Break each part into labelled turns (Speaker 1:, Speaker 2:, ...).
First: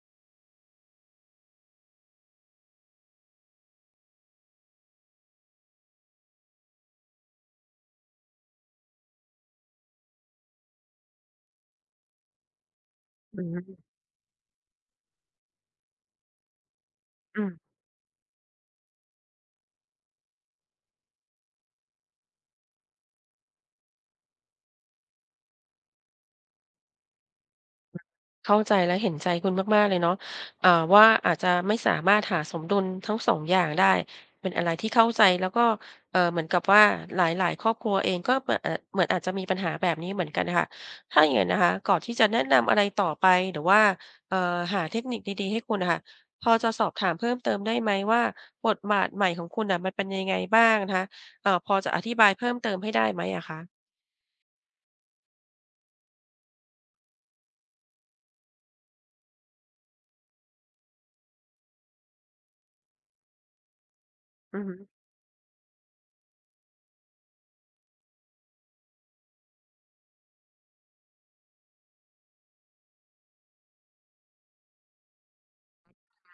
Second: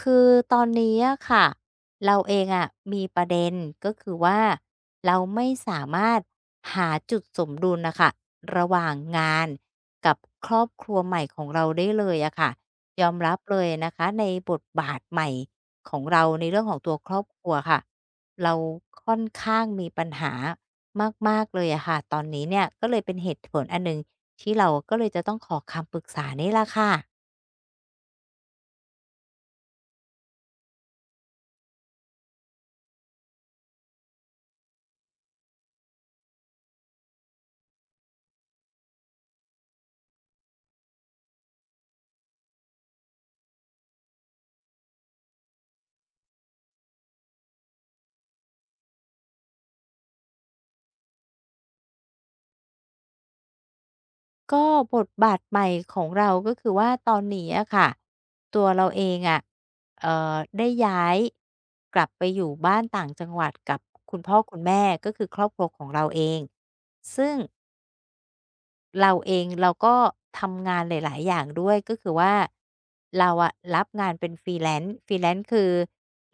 Speaker 1: คือตอนนี้อะค่ะเราเองอะมีประเด็นก็คือว่าเราไม่สามารถหาจุดสมดุลน่ะค่ะระหว่างงานกับครอบครัวใหม่ของเราได้เลยอะค่ะยอมรั
Speaker 2: อื
Speaker 1: บเลย
Speaker 2: ม
Speaker 1: นะคะในบทบาทใหม่ของเราในเรื่องของตัวครอบค
Speaker 2: อื
Speaker 1: รั
Speaker 2: ม
Speaker 1: วค่ะเราค่อนข้างมีปัญหามากๆเลยอะค่ะตอนนี้เนี่ยก็เลยเป็นเหตุผลอันหนึ่งที่เราก็เลยจะต้องขอคำปรึกษานี่ล่ะค่ะ
Speaker 2: เข้าใจและเห็นใจคุณมากๆเลยเนาะอ่าว่าอาจจะไม่สามารถหาสมดุลทั้งสองอย่างได้เป็นอะไรที่เข้าใจแล้วก็เหมือนกับว่าหลายๆครอบครัวเองก็เหมือนเหมือนอาจจะมีปัญหาแบบนี้เหมือนกันค่ะถ้าอย่างงั้นนะคะก่อนที่จะแนะนำอะไรต่อไปหรือว่าเอ่อหาเทคนิคดีๆให้คุณน่ะค่ะพอจะสอบถามเพิ่มเติมได้ไหมว่าบทบาทใหม่ของคุณน่ะมันเป็นยังไงบ้างนะคะพอจะอธิบายเพิ่มเติมให้ได้ไหมอะคะ
Speaker 1: ก็บทบาทใหม่ของเราก็คือว่าตอนนี้อะค่ะตัวเราเองอะได้ย้ายกลับไปอยู่บ้านต่างจังหวัดกับคุณพ่อคุ
Speaker 2: อื
Speaker 1: ณ
Speaker 2: อฮึ
Speaker 1: แม่ก็คือครอบครัวของเราเองซึ่ง เราเองเราก็ทำงานหลายๆอย่างด้วยก็คือว่าเราอะรับงานเป็น Freelance Freelance คือ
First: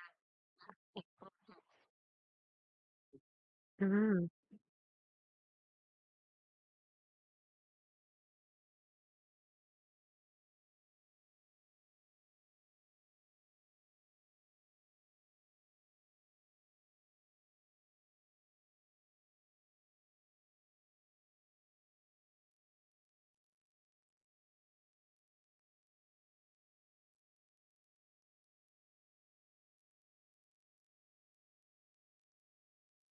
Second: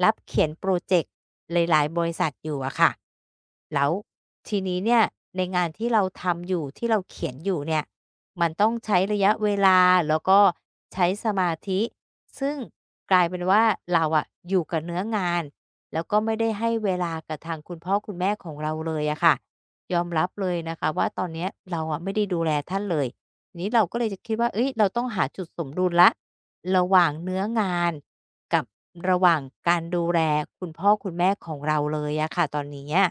Speaker 1: รับเขียนพรอเจกต์หลายๆบริษัทอยู่อะค่ะ
Speaker 2: อื
Speaker 1: แล้ว
Speaker 2: ม
Speaker 1: ทีนี้เนี่ยในงานที่เราทำอยู่ที่เราเขียนอยู่เนี่ยมันต้องใช้ระยะเวลาแล้วก็ใช้สมาธิซึ่งกลายเป็นว่าเราอะอยู่กับเนื้องานแล้วก็ไม่ได้ให้เวลากับทางคุณพ่อคุณแม่ของเราเลยอะค่ะ ยอมรับเลยนะคะว่าตอนเนี้ยเราอะไม่ได้ดูแลท่านเลยทีนี้เราก็เลยจะคิดว่าเอ้ยเราต้องหาจุดสมดุลแล้วระหว่างเนื้องานกับระหว่างการดูแลคุณพ่อคุณแม่ของเราเลยอะค่ะตอนเนี้ย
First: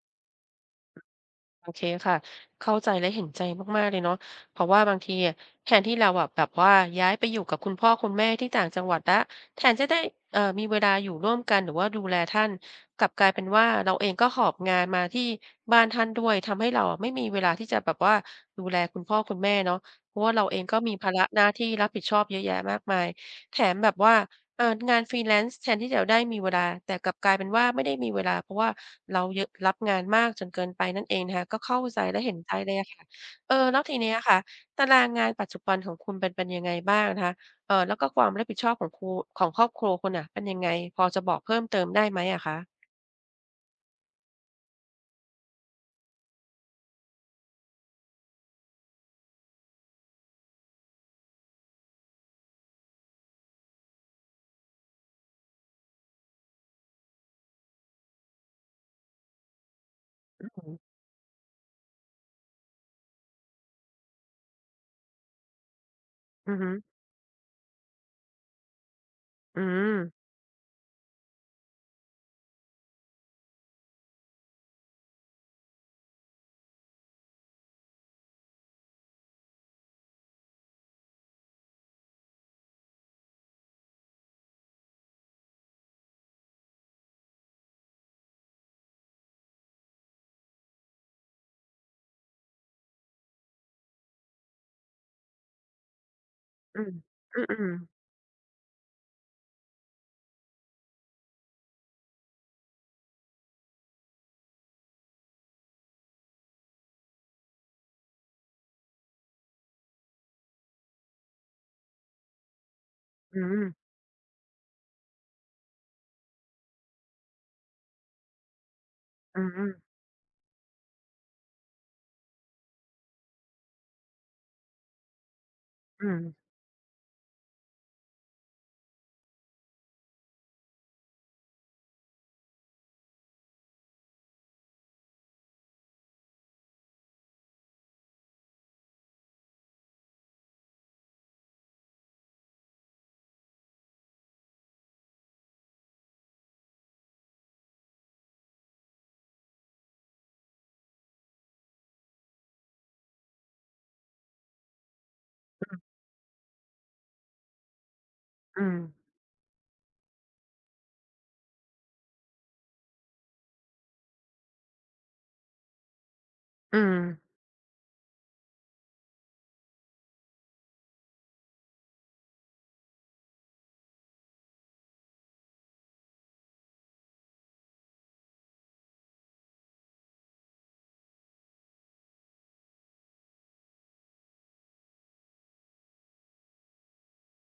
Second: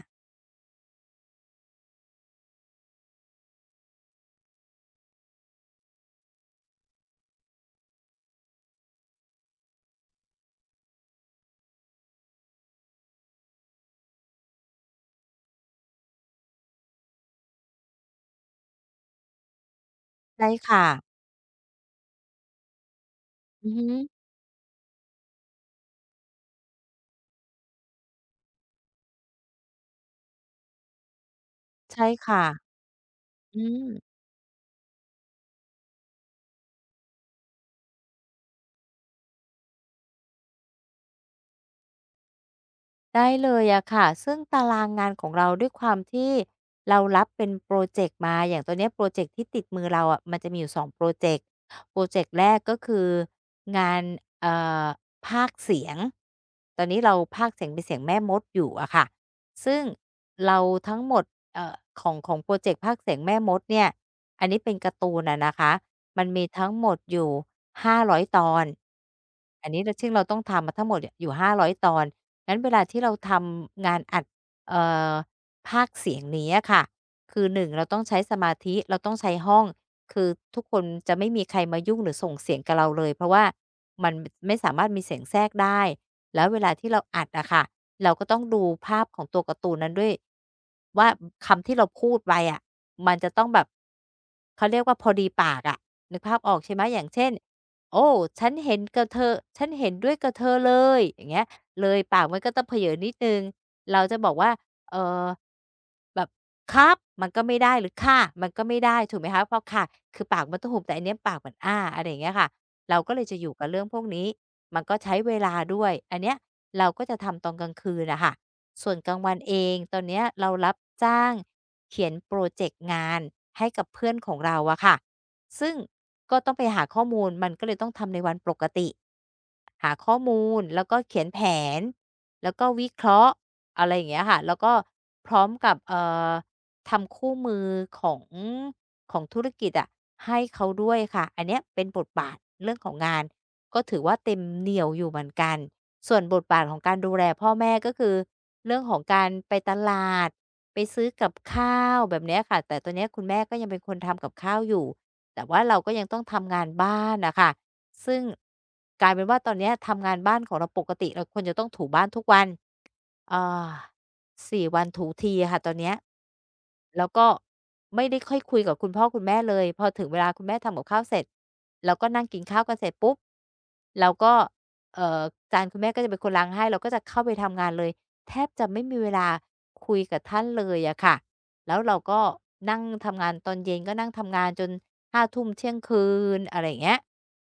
Speaker 2: โอเคค่ะเข้าใจและเห็นใจมากๆเลยเนาะเพราะว่าบางทีอะแทนที่เราอะแบบว่าย้ายไปอยู่กับคุณพ่อคุณแม่ที่ต่างจังหวัดแล้วแทนจะได้มีเวลาอยู่ร่วมกันหรือว่าดูแลท่านกลับกลายเป็นว่าเราเองก็หอบงานมาที่บ้านท่านด้วยทำให้เราอะไม่มีเวลาที่จะแบบว่าดูแลคุณพ่อคุณแม่เนาะเพราะว่าเรา
Speaker 1: ใช่
Speaker 2: เองก็
Speaker 1: ค่ะ
Speaker 2: มีภาระหน้าที่รับผิดชอบเยอะแยะมากมายแถ
Speaker 1: อื
Speaker 2: ม
Speaker 1: อฮึ
Speaker 2: แบบว่า งาน freelance แทนที่จะได้มีเวลาแต่กลับกลายเป็นว่าไม่ได้มีเวลาเพราะว่าเราเยอะรับงานมากจนเกินไปนั่นเองนะคะก็เข้าใจ
Speaker 1: ใช่
Speaker 2: และเห็น
Speaker 1: ค่ะ
Speaker 2: ใจเลยอะค่ะ
Speaker 1: อื
Speaker 2: แล้ว
Speaker 1: ม
Speaker 2: ทีเนี้ยค่ะตารางงานปัจจุบันของคุณเป็นยังไงบ้างนะคะแล้วก็ความรับผิดชอบของของครอบครัวคุณน่ะเป็นยังไงพอจะบอกเพิ่มเติมได้ไหมอะคะ
Speaker 1: ได้เลยอะค่ะซึ่งตารางงานของเราด้วยความที่เรารับเป็นโปรเจกต์มาอย่างตัวเนี้ยโปรเจกต์ที่ติดมือเราอะมันจะมีอยู่สองโปรเจกต์โปรเจกต์แรกก็คืองานเอ่อพากย์เสียงตอนนี้เราพากย์เสียงเป็นเสียงแม่มดอยู่อะค่ะซึ่ง
Speaker 2: อือ
Speaker 1: เรา
Speaker 2: ฮึ
Speaker 1: ทั้งหมดเอ่อของโพรเจกต์พากย์เสียงแม่มดเนี่ยอันนี้เป็นการ์ตูนอะนะคะมันมี
Speaker 2: อืม
Speaker 1: ทั้งหมดอยู่500 ตอน
Speaker 2: อื
Speaker 1: อันนี้ร
Speaker 2: ม
Speaker 1: ซึ่งเราต้องทำมาทั้งหมดเนี่ยอยู่50 ตอน งั้นเวลาที่เราทำงานอัดเอ่อพากเสียงนี้อะค่ะคือหนึ่งเราต้องใช้สมาธิเราต้องใช้ห้องคือทุกคนจะไม่มีใครมายุ่งหรือส่งเสียงกับเราเลยเพราะว่ามันไม่สามารถมีเสียงแทรกได้แล้วเวลาที่เราอัดอะค่ะเราก็ต้องดูภาพของตัวการ์ตูนนั้นด้วยว่าคำที่เราพูดไปอะมันจะต้องแบบเขาเรียกว่าพอดีปากอะนึกภาพออกใช่
Speaker 2: อื
Speaker 1: ไหม
Speaker 2: อ
Speaker 1: อย่างเช่น
Speaker 2: อืม
Speaker 1: โอ้ฉันเห็นกับเธอฉันเห็นด้วยกับเธอเลยอย่างเงี้ย เลยปากมันก็ต้องเผยอนิดหนึ่งเราจะบอกว่าเออแบบครับมันก็ไม่ได้หรือค่ะมันก็ไม่ได้ถูกไหมคะเพราะค่ะคือปากมันต้องหุบแต่อันเนี้ยปากมันอ้าอะไรอย่างเงี้ยค่ะเราก็เลย
Speaker 2: อื
Speaker 1: จะอยู่กับเรื่อง
Speaker 2: ม
Speaker 1: พวกนี้มันก็ใช้เวลาด้วยอันเนี้ยเราก็จะทำตอนกลางคืนน่ะค่ะส่วนกลางวัน
Speaker 2: อื
Speaker 1: เอ
Speaker 2: ม
Speaker 1: งตอนเนี้ยเรารับจ้างเขียนโปรเจกต์งานให้กับเพื่อนของเราอะค่ะซึ่ง
Speaker 2: อืม
Speaker 1: ก็ต้องไปหาข้อมูลมันก็เลยต้องทำในวันปกติ หาข้อมูลแล้วก็เขียนแผนแล้วก็วิเคราะห์อะไรอย่างเงี้ยค่ะแล้วก็พร้อมกับอทำคู่มือของของธุรกิจอะให้เขาด้วยค่ะอันเนี้ยเป็นบทบาทเรื่องของงานก็ถือว่าเต็มเหนี่ยวอยู่เหมือนกันส่วนบทบาทของการดูแลพ่อแม่ก็คือเรื่องของการไปตลาดไปซื้อกับข้าวแบบเนี้ยค่ะแต่ตอนเนี้ยคุณแม่ก็ยังเป็นคนทำกับข้าวอยู่แต่ว่าเราก็ยังต้องทำงานบ้านน่ะค่ะ ซึ่ง
Speaker 2: อืม
Speaker 1: กลายเป็นว่าตอนเนี้ยทำงานบ้านของเราปกติเราควรจะต้องถูบ้านทุกวันเอ่อ4วันถูทีอะค่ะตอนเนี้ย
Speaker 2: อืม
Speaker 1: แล้วก็ไม่ได้ค่อยคุยกับคุณพ่อคุณแม่เลยพอถึงเวลาคุณแม่ทำกับข้าวเสร็จเราก็นั่งกินข้าวกันเสร็จปุ๊บเราก็เอ่อจานคุณแม่ก็จะเป็นคนล้างให้เราก็จะเข้าไปทำงานเลยแทบจะไม่มีเวลาคุยกับท่านเลยอะค่ะแล้วเราก็นั่งทำงานตอนเย็นก็นั่งทำงานจนห้าทุ่มเที่ยงคืนอะไรอย่างเงี้ย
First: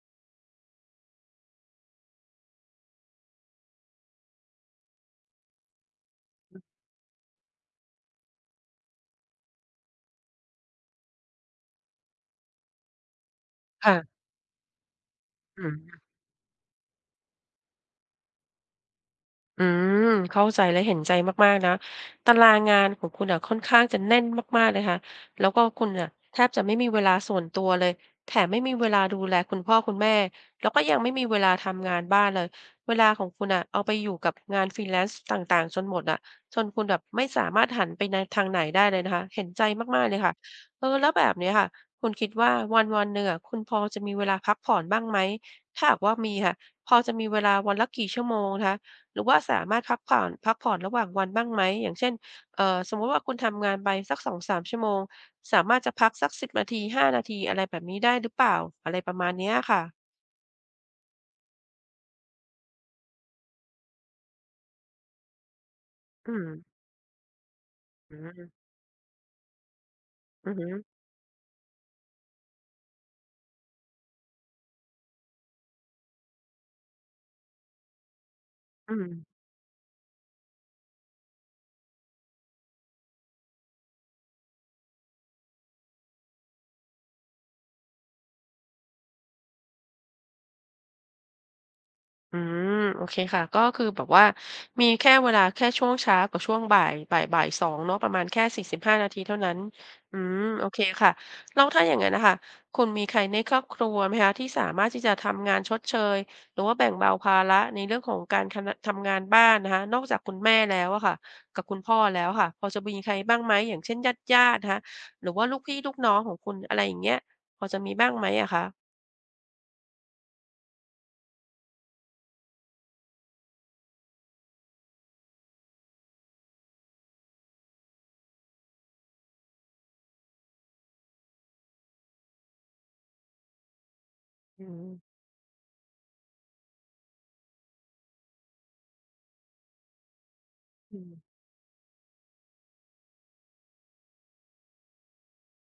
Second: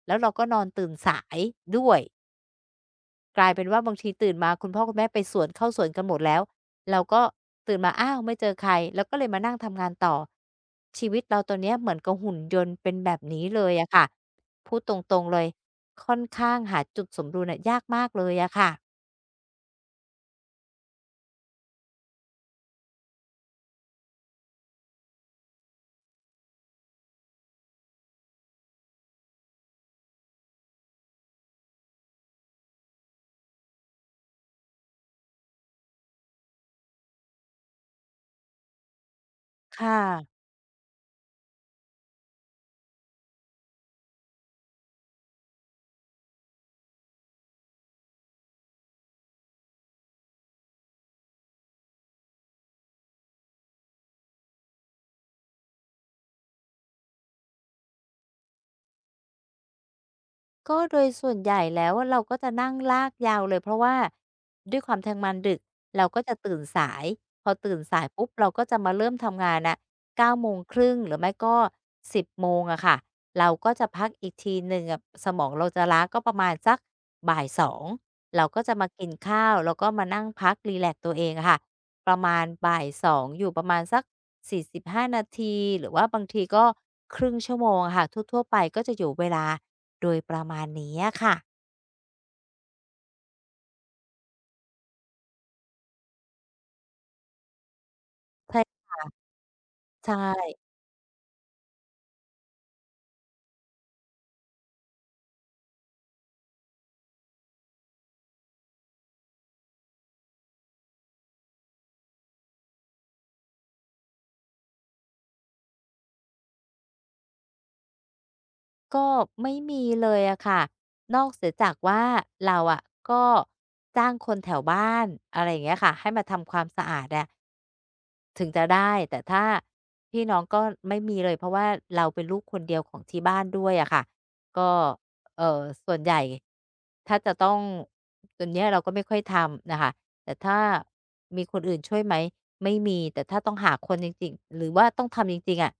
Speaker 1: แล้วเราก็นอนตื่นสายด้วยกลายเป็นว่าบางทีตื่นมาคุณพ่อคุณแม่ไปสวนเข้าสวนกันหมดแล้วเราก็ตื่นมาอ้าวไม่เจอใครเราก็เลยมานั่งทำงานต่อชีวิตเราตอนเนี้ยเหมือนกับหุ่นยนต์เป็นแบบนี้เลยอะค่ะ
Speaker 2: ค่ะ
Speaker 1: พูดตรงๆเลย
Speaker 2: อืม
Speaker 1: ค่อนข้างหาจุดสมดุลอะยากมากเลยอะค่ะ
Speaker 2: อืมเข้าใจและเห็นใจมากๆนะตารางงานของคุณอ่ะค่อนข้างจะแน่นมากๆเลยค่ะแล้วก็คุณน่ะแทบจะไม่มีเวลาส่วนตัวเลยแถมไม่มีเวลาดูแลคุณพ่อคุณแม่แล้วก็ยังไม่มีเวลาทำงานบ้านเลยเวลาของคุณอ่ะเอาไปอยู่กับงานฟรีแล a ซ์ e ต่างๆจนหมดอะจนคุณแบบไม่สามารถหันไปในทางไหนได้เลยนะคะเห็นใจ
Speaker 1: ค
Speaker 2: มากๆเลยค่ะ
Speaker 1: ่ะ
Speaker 2: เออแล้วแบบเนี้ยค่ะคุณคิดว่าวันๆหนึ่งอะคุณพอจะมีเวลาพักผ่อนบ้างไหมถ้าหากว่ามีค่ะพอจะมีเวลาวันละกี่ชั่วโมงนะคะ หรือว่าสามารถพักผ่อนระหว่างวันบ้างไหมอย่างเช่นสมมุติว่าคุณทำงานไปสัก2-3ชั่วโมงสามารถจะพักสัก10นาที5นาทีอะไรแบบนี้ได้หรือเปล่าอะไรประมาณเนี้ยค่ะ
Speaker 1: ก็โดยส่วนใหญ่แล้วอะเราก็จะนั่งลากยาวเลยเพราะว่าด้วยความทำงานดึกเราก็
Speaker 2: อื
Speaker 1: จะ
Speaker 2: ม
Speaker 1: ตื่นสายพอตื่นสาย
Speaker 2: อื
Speaker 1: ปุ๊บเราก็
Speaker 2: ม
Speaker 1: จะมาเริ่มทำงานน่ะเก้าโม
Speaker 2: อือ
Speaker 1: ง
Speaker 2: ฮึ
Speaker 1: ครึ่งหรือไม่ก็สิบโมงอะค่ะเราก็จะพักอีกทีหนึ่งอะสมองเราจะล้าก็ประมาณสักบ่ายสองเราก็จะมา
Speaker 2: อื
Speaker 1: กิน
Speaker 2: ม
Speaker 1: ข้าวแล้วก็มานั่งพักรีแลกซ์ตัวเองอะค่ะประมาณบ่ายสองอยู่ประมาณสัก45นาทีหรือว่าบางทีก็ครึ่งชั่วโมงอะค่ะทั่วๆไปก็จะอยู่เวลา โดยประมาณนี้อะค่ะ
Speaker 2: อืมโอเคค่ะก็คือแบบว่ามีแค่เวลาแค่ช่วงเช้ากับช่วงบ่ายสองเนาะประมาณแค่สี่สิบ
Speaker 1: ใช่
Speaker 2: ห้านาทีเท่านั้น
Speaker 1: ใช่
Speaker 2: อืมโอเคค่ะแล้วถ้าอย่างงั้นนะคะคุณมีใครในครอบครัวไหมคะที่สามารถที่จะทำงานชดเชยหรือว่าแบ่งเบาภาระในเรื่องของการทำงานบ้านนะคะนอกจากคุณแม่แล้วอะค่ะกับคุณพ่อแล้วค่ะพอจะมีใครบ้างไหมอย่างเช่นญาติๆนะคะหรือว่าลูกพี่ลูกน้องของคุณอะไรอย่างเงี้ยพอจะมีบ้างไหมอะคะ
Speaker 1: ก็ไม่มีเลยอะค่ะ นอกเสียจากว่าเราอะก็จ้างคนแถวบ้านอะไรอย่างเงี้ยค่ะให้มาทำความสะอาดอะ ถึงจะได้แต่ถ้าพี่น้องก็ไม่มีเลยเพราะว่าเราเป็นลูกคนเดียวของที่บ้านด้วยอะค่ะก็ส่วนใหญ่ถ้าจะต้องตัวเนี้ยเราก็ไม่ค่อยทำน่ะค่ะแต่ถ้า
Speaker 2: อืม
Speaker 1: มีคนอื่นช่วยไหมไม่มีแต่ถ้าต้องหาคนจริงๆหรือว่าต้องทำจริงๆอะ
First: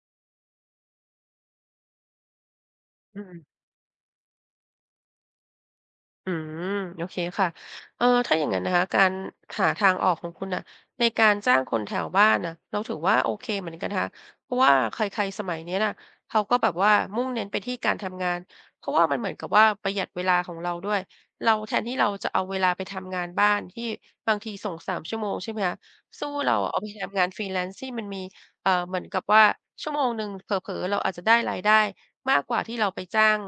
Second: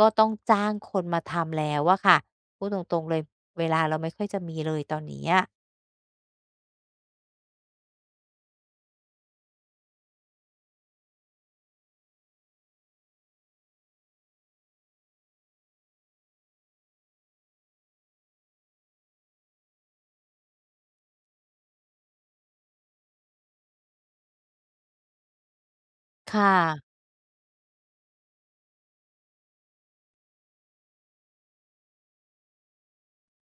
Speaker 1: ก็ต้องจ้างคนมาทำแล้วอะค่ะพูดตรงๆเล
Speaker 2: อื
Speaker 1: ย
Speaker 2: ม
Speaker 1: เวลาเราไม่ค่อยจะมีเลยตอนนี้อะ
Speaker 2: อืมโอเคค่ะเออถ้าอย่างงั้นนะคะการหาทางออกของคุณน่ะในการจ้างคนแถวบ้านน่ะเราถือว่าโอเคเหมือนกันนะคะเพราะว่าใครๆสมัยเนี้ยน่ะเขาก็แบบว่ามุ่งเน้นไปที่การทำงานเพราะว่ามันเหมือนกับว่าประหยัดเวลาของเราด้วยเราแทนที่เราจะเอาเวลาไปทำงานบ้านที่บางทีส่ง3ชั่วโมงใช่ไหมคะสู้
Speaker 1: ค
Speaker 2: เราะเอาไป
Speaker 1: ่ะ
Speaker 2: ทำงานฟรีแลนซ์ที่มันมีเหมือนกับว่าชั่วโมงหนึ่งเผลอๆเราอาจจะได้รายได้มากกว่าที่เราไปจ้าง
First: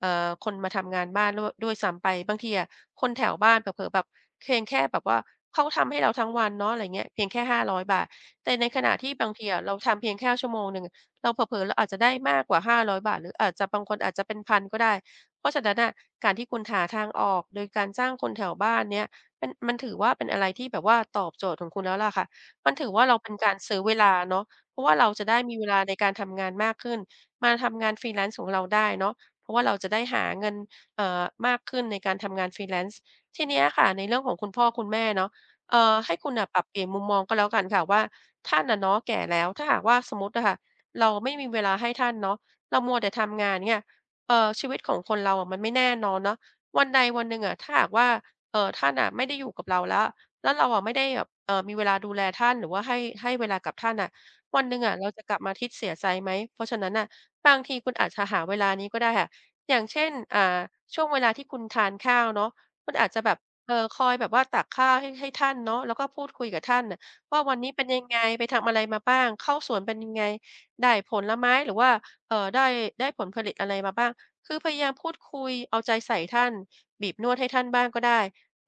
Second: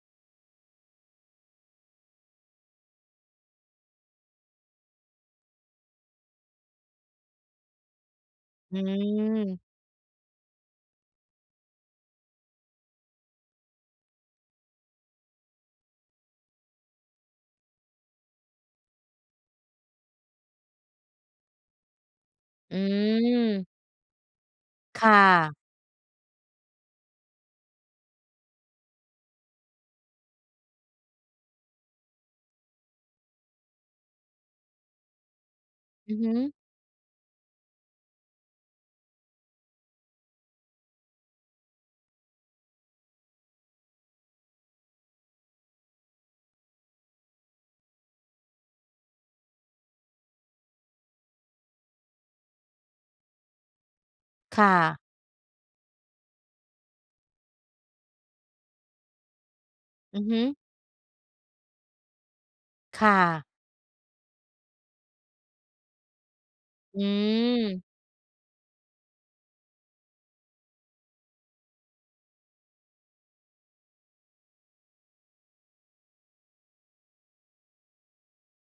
Speaker 2: คนมาทำงานบ้านด้วยซ้ำไปบางทีอะคนแถวบ้านเผลอๆแบบเพียงแค่แบบว่าเขาทำให้เราทั้งวันเนาะอะไรเงี้ยเพียงแค่500บาทแต่ใน
Speaker 1: อื
Speaker 2: ขณะที่บางทีอะ
Speaker 1: ม
Speaker 2: เราทำเพียงแค่ชั่วโมงหนึ่งเราเผลอๆเราอาจจะได้มากกว่า500 บาทหรืออาจจะบางคนอาจจะเป็นพันก็ได้เพราะฉะนั้นน่ะการที่คุณหาทางออกโดยการจ้างคนแถวบ้านเนี่ยมันถือว่าเป็นอะไรที่แบบว่าตอบโจทย์ของคุณแล้วล่ะค่ะมัน
Speaker 1: อื
Speaker 2: ถือว่าเราเป็นการซื้อ
Speaker 1: ม
Speaker 2: เวลาเนาะเพราะว่าเรา
Speaker 1: ค่
Speaker 2: จะได้มีเว
Speaker 1: ะ
Speaker 2: ลาในการทำงานมากขึ้นมาทำงาน Freelance ของเราได้เนาะ เพราะว่าเราจะได้หาเงินมากขึ้นในการทำงาน Freelance ทีเนี้ยค่ะ ในเรื่องของคุณพ่อคุณแม่เนาะ
Speaker 1: อื
Speaker 2: ให้
Speaker 1: อ
Speaker 2: คุ
Speaker 1: ฮึ
Speaker 2: ณน่ะปรับเปลี่ยนมุมมองก็แล้วกันค่ะว่าท่านอะเนาะแก่แล้วถ้าหากว่าสมมุติอะค่ะเราไม่มีเวลาให้ท่านเนาะเรามัวแต่ทำงานเนี่ยชีวิตของคนเราอะมันไม่แน่นอนเนาะวันใดวันหนึ่งอะถ้าหากว่าท่านอ่ะไม่ได้อยู่กับเราแล้วแล้วเราอะไม่ได้แบบมีเวลาดูแลท่านหรือว่าให้เวลากับท่านอ่ะวันห
Speaker 1: ค่ะ
Speaker 2: นึ่งอะเราจะกลับมาทิดเสียใจไหมเพราะฉะนั้นอ่ะบางทีคุณอาจจะหาเวลานี้ก็ได้ค่ะ อย่างเช่น
Speaker 1: อือฮึ
Speaker 2: ช่วงเวลาที่คุณทานข้าวเนาะคุณอาจ
Speaker 1: ค่ะ
Speaker 2: จะแบบคอยแบบว่าตักข้าวให้ท่านเนาะแล้วก็พูดคุยกับท่านน่ะ
Speaker 1: อื
Speaker 2: ว่าวันนี้เป็น
Speaker 1: ม
Speaker 2: ยังไง ไปทำอะไรมาบ้าง เข้าสวนเป็นยังไง ได้ผลไม้หรือว่าเอ่อได้ได้ผลผลิตอะไรมาบ้างคือพยายามพูดคุย เอาใจใส่ท่าน บีบนวดให้ท่านบ้างก็ได้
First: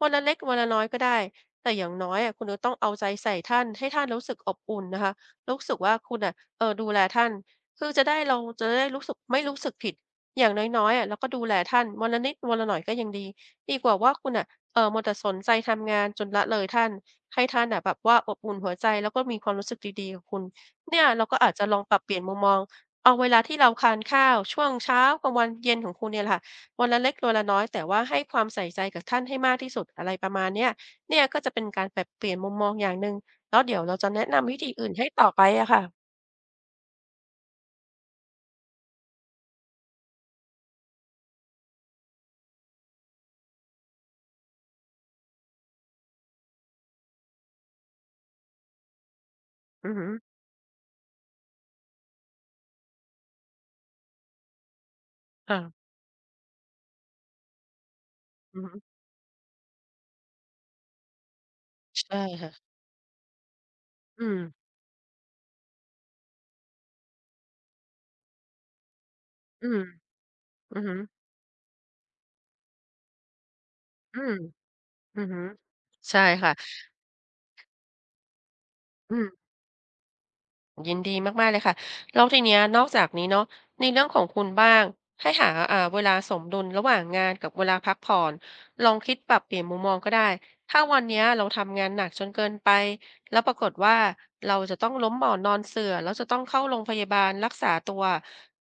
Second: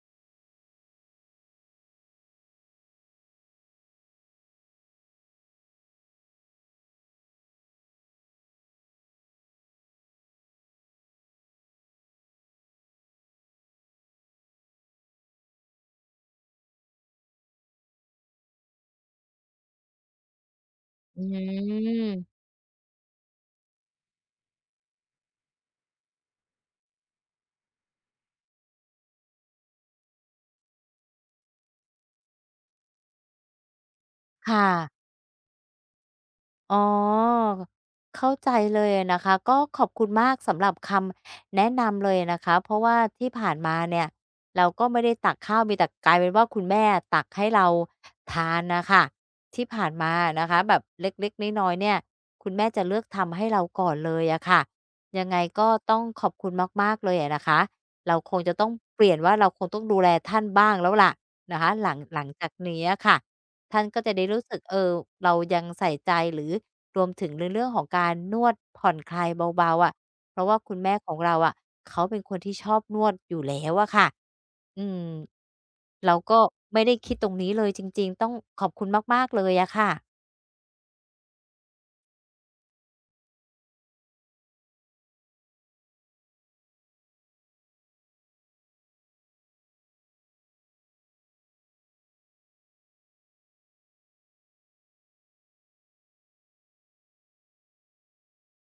Speaker 2: วันละเล็กวันละน้อยก็ได้แต่อย่างน้อยอะคุณจะต้องเอาใจใส่ท่านให้ท่านรู้สึกอบอุ่นนะคะรู้สึกว่าคุณน่ะดูแลท่านคือจะได้เราจะได้รู้สึกไม่รู้สึกผิด อย่างน้อยๆอะเราก็ดูแลท่านวันละนิดวันละหน่อยก็ยังดีดีกว่าว่าคุณน่ะเออมัวแต่สนใจทำงานจนละเลยท่านให้ท่านอ่ะแบบว่าอบอุ่นหัวใจแล้วก็มีความรู้สึกดีๆกับคุณเนี่ย
Speaker 1: อื
Speaker 2: เราก็อาจจะลองปรับเปลี่ยนมุม
Speaker 1: ม
Speaker 2: มองเอาเวลาที่เราทานข้าวช่วงเช้ากลางวันเย็นของคุณเนี่ยแหละค่ะวันละเล็กวันละน้อยแต่ว่าให้ความใส่ใจกับท่านให้มากที่สุดอะไรประมาณเนี้ยเนี่ยก็จะเป็นการปรับเปลี่ยนมุมมองอย่างหนึ่งแล้วเดี๋ยวเราจะแนะนำวิ
Speaker 1: ค่ะ
Speaker 2: ธีอื่นให้ต่อไปอะค่ะ
Speaker 1: อ๋อเข้าใจเลยนะคะก็ขอบคุณมากสำหรับคำแนะนำเลยนะคะเพราะว่าที่ผ่านมาเนี่ยเราก็ไม่ได้ตักข้าวมีแต่กลายเป็นว่าคุณแม่ตักให้เราทานนะคะที่ผ่า
Speaker 2: อื
Speaker 1: น
Speaker 2: อฮึอ
Speaker 1: มานะคะแบบเล็กๆน้อยๆเนี่ยคุณแม่จะเลือกทำให้เราก่อนเลยอะค่ะยังไงก็
Speaker 2: อ่า
Speaker 1: ต้องขอบคุณมากๆเลยอะนะคะเราคงจะ
Speaker 2: อือ
Speaker 1: ต้อง
Speaker 2: หือ
Speaker 1: เปลี่ยนว่าเราคงต้องดูแลท่านบ้างแล้วล่ะนะคะหลัง
Speaker 2: ใช่
Speaker 1: หลังจา
Speaker 2: ค่ะ
Speaker 1: กนี้อะค่ะ ท่านก็จะ
Speaker 2: อื
Speaker 1: ได้รู้สึก
Speaker 2: ม
Speaker 1: เออเรายังใส่ใจหรือรวมถึงในเรื่องของการนวดผ่อนคลาย
Speaker 2: อื
Speaker 1: เบา
Speaker 2: ม
Speaker 1: ๆอะเพราะว่าคุ
Speaker 2: อื
Speaker 1: ณ
Speaker 2: อึ
Speaker 1: แม่ของเราอะเขาเป็นคนที่ชอบนวดอยู่แล้วอะค่ะ
Speaker 2: อืม
Speaker 1: อืม
Speaker 2: อือฮึ
Speaker 1: เรา
Speaker 2: ใช่
Speaker 1: ก็
Speaker 2: ค่ะ
Speaker 1: ไม่ได้คิดตรงนี้เลยจริงๆต้องขอบคุณ
Speaker 2: อื
Speaker 1: มา
Speaker 2: ม
Speaker 1: กๆเลยอะค่ะ
Speaker 2: ยินดีมากๆเลยค่ะแล้วทีเนี้ยนอกจากนี้เนาะในเรื่องของคุณบ้างให้หาเวลาสมดุลระหว่างงานกับเวลาพักผ่อนลองคิดปรับเปลี่ยนมุมมองก็ได้ถ้าวันเนี้ยเราทำงานหนักจนเกินไปแล้วปรากฏว่าเราจะต้องล้มหมอนนอนเสื่อแล้วจะต้องเข้าโรงพยาบาลรักษาตัว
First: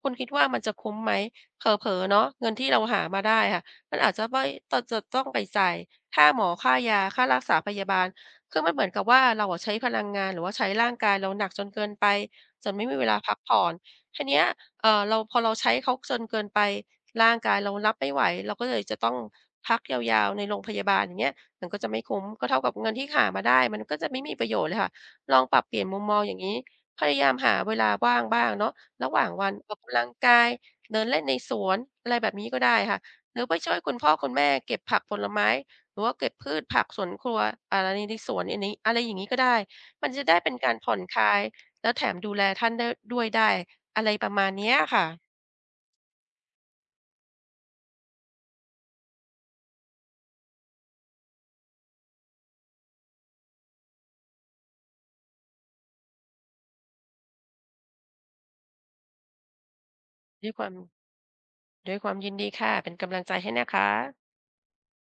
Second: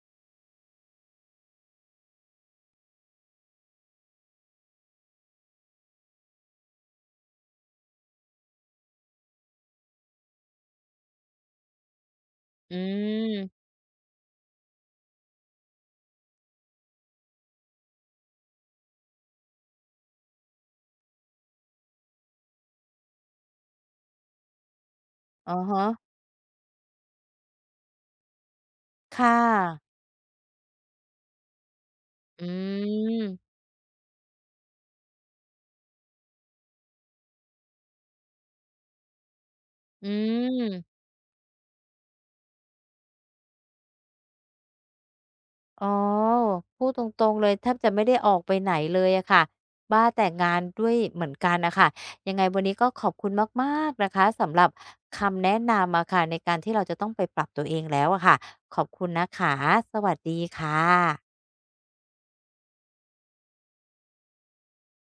Speaker 2: คุณคิดว่ามันจะคุ้มไหมเผลอๆเนาะเงินที่เราหามาได้อะมันอาจจะไม่ตจะต้องไปจ่ายค่าหมอค่ายาค่ารักษาพยาบาล คือมันเหมือนกับว่าเราอะใช้พลังงานหรือว่าใช้ร่างกายเราหนักจนเกินไปจน
Speaker 1: อื
Speaker 2: ไม่มีเวลาพักผ่อ
Speaker 1: ม
Speaker 2: นทีเนี้ยเราพอเราใช้เขาจนเกินไปร่างกายเรารับไม่ไหวเราก็เลยจะต้องพักยาวๆในโรงพยาบาลอย่างเงี้ยมันก็จะไม่คุ้มก็เท่ากับเงินที่หามาได้มันก็จะไม่มีประโยชน์เลยค่ะลองป
Speaker 1: อะ
Speaker 2: รับเปลี่ย
Speaker 1: ฮะ
Speaker 2: นมุมมองอย่างงี้พยายามหาเวลาว่างบ้างเนาะระหว่าง
Speaker 1: ค่ะ
Speaker 2: วันออกกำลังกายเดินเล่นในสวนอะไรแบบ
Speaker 1: อื
Speaker 2: นี้ก็ได้ค่ะหรือ
Speaker 1: ม
Speaker 2: ไปช่วยคุณพ่อคุณแม่เก็บผักผลไม้ หรือว่าเก็บพืชผักสวนครัวอ่าในสวนอันนี้อะไรอย่างงี้ก็ได้ มั
Speaker 1: อื
Speaker 2: นจะได้เป็นการผ่อน
Speaker 1: ม
Speaker 2: คลายแล้วแถมดูแลท่านได้ด้วยได้อะไรประมาณเนี้ยค่ะ
Speaker 1: อ๋อพูดตรงๆเลยแทบจะไม่ได้ออกไปไหนเลยอะค่ะบ้าแต่งานด้วยเหมือนกันนะค่ะยังไงวันนี้ก็ขอบคุณมากๆนะคะสำหรับคำแนะนำอะค่ะในการที่เราจะต้องไปปรับตัวเองแล้วอะค่ะขอบคุณนะคะสวัสดี
Speaker 2: ด้วยความ
Speaker 1: ค่ะ
Speaker 2: ด้วยความยินดีค่ะเป็นกำลังใจให้นะคะ